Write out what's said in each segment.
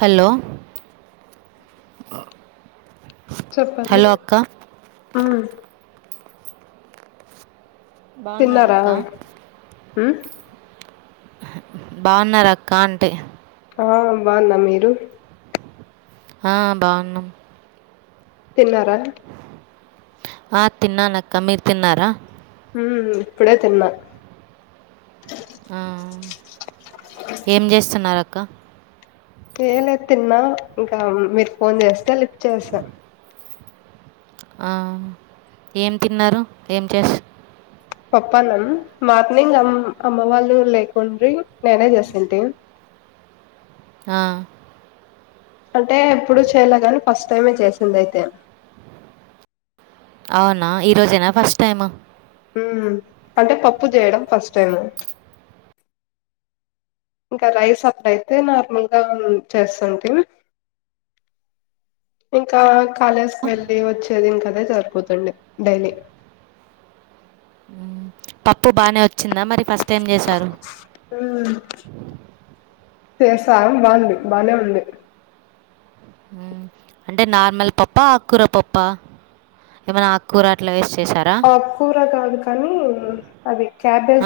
Hello చెప్పండి hello అక్క ఆ బాగున్నారా తిన్నారా అక్క ఊ బాగున్నార అక్క అంటి ఆ బాగున్న మీరు ఆ బాగున్నం తిన్నారా ఆ తిన్నానక్క మీరు తిన్నారా ఊ ఇప్పుడే తిన్నా ఆ ఏం చేస్తున్నారక్క ఏం లే తిన్నా ఇంకా మీరు ఫోన్ చేస్తే లిఫ్ట్ చేస ఆ ఏం తిన్నారు ఏం చేసి పప్పన్నం మార్నింగ్ అమ్ అమ్మ వాళ్ళు లేకుండ్రి నేనే చేసింటి ఆ అంటే ఎప్పుడు చేయలే కాని ఫస్ట్ టైమే చేసింది అయితే అవునా ఈ రోజేనా ఫస్ట్ టైమ్ అంటే పప్పు చేయడం ఫస్ట్ టైము ఇంకా రైస్ అప్పుడయితే నార్మల్ గా చేస్తుంటీ ఇంకా కాలేజ్ కు వెళ్ళి వచ్చేది ఇంకా అదే సరిపోతుండే డైలీ పప్పు బానే వచ్చిందా మరి ఫస్ట్ టైం చేశారు ఊ చేసా బాగుంది బానే ఉంది అంటే నార్మల్ పప్ప ఆకుకూర పప్ప ఏమన్న ఆకుకూర అట్లా వేసి చేసార ఆకూర కాదు కానీ అది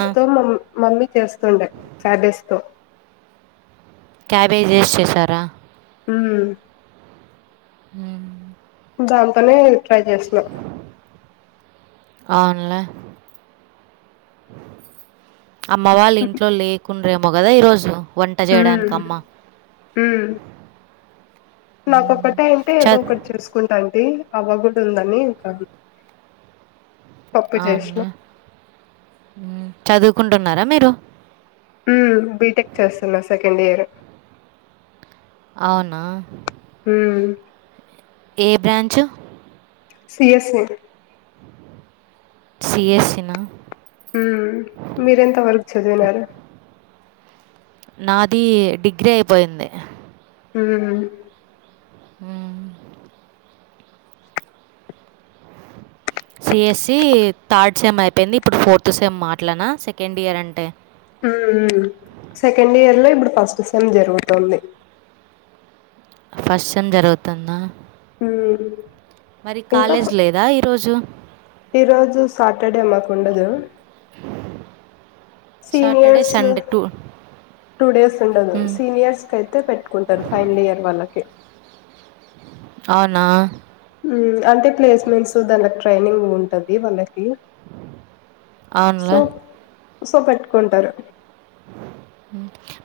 ఆ, తో మం మమ్మీ చేస్తుండే క్యాబేజ్ తో క్యాబేజ్ వేసి చేసారా ఉమ్ ఉమ్ దాంతోనే ట్రై చేసిన అవునులే అమ్మవాళ్ళు ఇంట్లో లేకుండ్రేమో కదా ఈరోజు వంట ఉమ్ జేయడానికమ్మ ఉమ్ నాకొక్కటే ఉంటే ఏదో చద్ ఒకటి చేసుకు కుంటంటీ అవ్వగుడ ఉందని ఇంకా పప్పు అవున్న చేసిన ఉమ్ చదువుకుంటున్నారా మీరు ఉమ్ బీటెక్ చేస్తున్నా సెకండ్ ఇయర్ అవునా ఊమ్ ఏ బ్రాంచు సిఎస్సి సిఎస్సి నా ఉ మీరెంత వరకు చదివినారు నాది డిగ్రీ అయిపోయింది ఉమ్ హూ సి ఎస్ళసి థర్డ్ సెమ్ అయిపోయింది ఇప్పుడు ఫోర్త్ సెమ్ అట్లానా సెకండ్ ఇయర్ అంటే హూ ఉమ్ సెకండ్ ఇయర్ లో ఇప్పుడు ఫస్ట్ సెమ్ జరుగుతుంది ఫస్ట్ సెమ్ జరుగుతుందా ఉమ్ మరి కాలేజ్ లేదా ఈరోజు ఈ రోజు సాటర్డే మాకు ఉండదు Saturday seniors Sunday two two days ఉండదు సీనియర్స్ కై తే పెట్టుకుంటారు ఫైనల్ ఇయర్ వాళ్ళకి అవునా ఉమ్మ్ అంటే ప్లేస్మెంట్స్ దాన్లకు ట్రైనింగ్ ఉంటది వాళ్ళకి సో అవునులే సో పెట్టుకుంటారు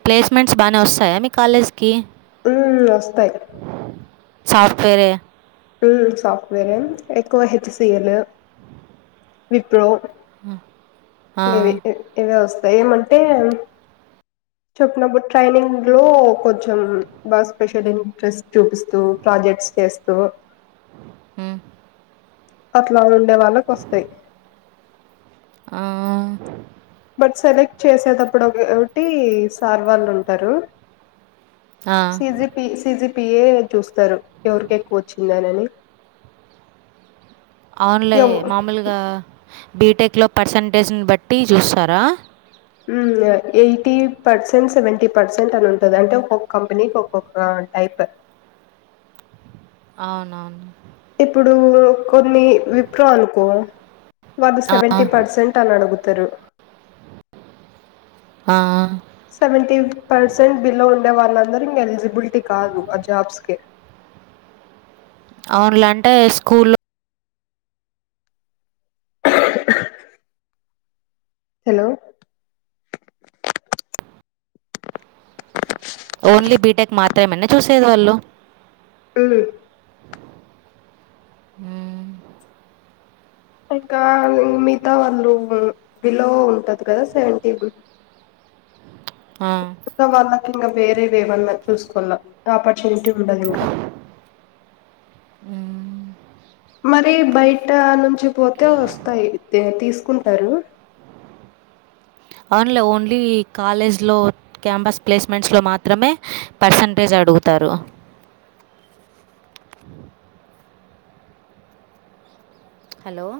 ప్లేస్మెంట్స్ బానే వస్తాయా మీ కాలేజ్ కి ఉమ్ వస్తాయి సాఫ్ట్వేర్ యే ఉమ్ సాఫ్ట్వేర్ యే ఎక్కువ హెచ్ సి ఎల్ విప్రో ఆ, దివి ఈ ఇవే వస్తాయి ఏమంటే చెప్పినప్పుడు ట్రైనింగ్ లో కొంచెం బా స్పెషల్ ఇంట్రెస్ట్ చూపిస్తూ ప్రాజెక్ట్స్ చేస్తూ ఊ అట్లా ఉండే వాళ్ళకి వస్తాయి ఆ బట్ సెలెక్ట్ చేసేటప్పుడు ఒకే ఒకటి సార్ వాళ్ళుంటారు ఆ. C G P C G P A చూస్తిరు ఎవరికి ఎక్కువ వచ్చిందనని అవునులే ఎవ్ మామూలుగా బీ టెక్ లో పర్సంటేజ్ ని బట్టి చూస్తారా ఉమ్ ఆ ఎయిటీ పర్సెంట్ సెవెంటీ పర్సెంట్ అని ఉంటది అంటే ఒక్కొక్క కంపెనీకి ఒక్కొక్క టైప్ అవునవును ఇప్పుడు కొన్ని విప్రో అనుకో వాళ్ళు ఆ, సెవెంటీ పర్సెంట్ అని అడగుతరు ఆ సెవెంటీ పర్సెంట్ బిలో ఉండే వాళ్ళందరూ ఇంగ ఎలిజిబిలిటీ కాదు ఆ జాబ్స్ కి అవునులే అంటే స్కూల్లో హేలో ఓన్లీ బీ టెక్ మాత్రమేనా చూసేది వాళ్ళు ఉమ్ ఊ ఇంకా మిగతా వాళ్ళు బిలో ఉంటది కదా సెవెంటీ ఆ క వాళ్ళకి ఇంక వేరేవి ఏవన్నా చూసుకోల్ల ఆపర్చునిటీ ఉండదు ఇంక ఊ మరి బయట నుంచి పోతే వస్తాయి తె తీసుకుంటారు అవునులే ఓన్లీ కాలేజ్ లో క్యాంపస్ ప్లేస్మెంట్స్ లో మాత్రమే పర్సంటేజ్ అడుగుతారు హలో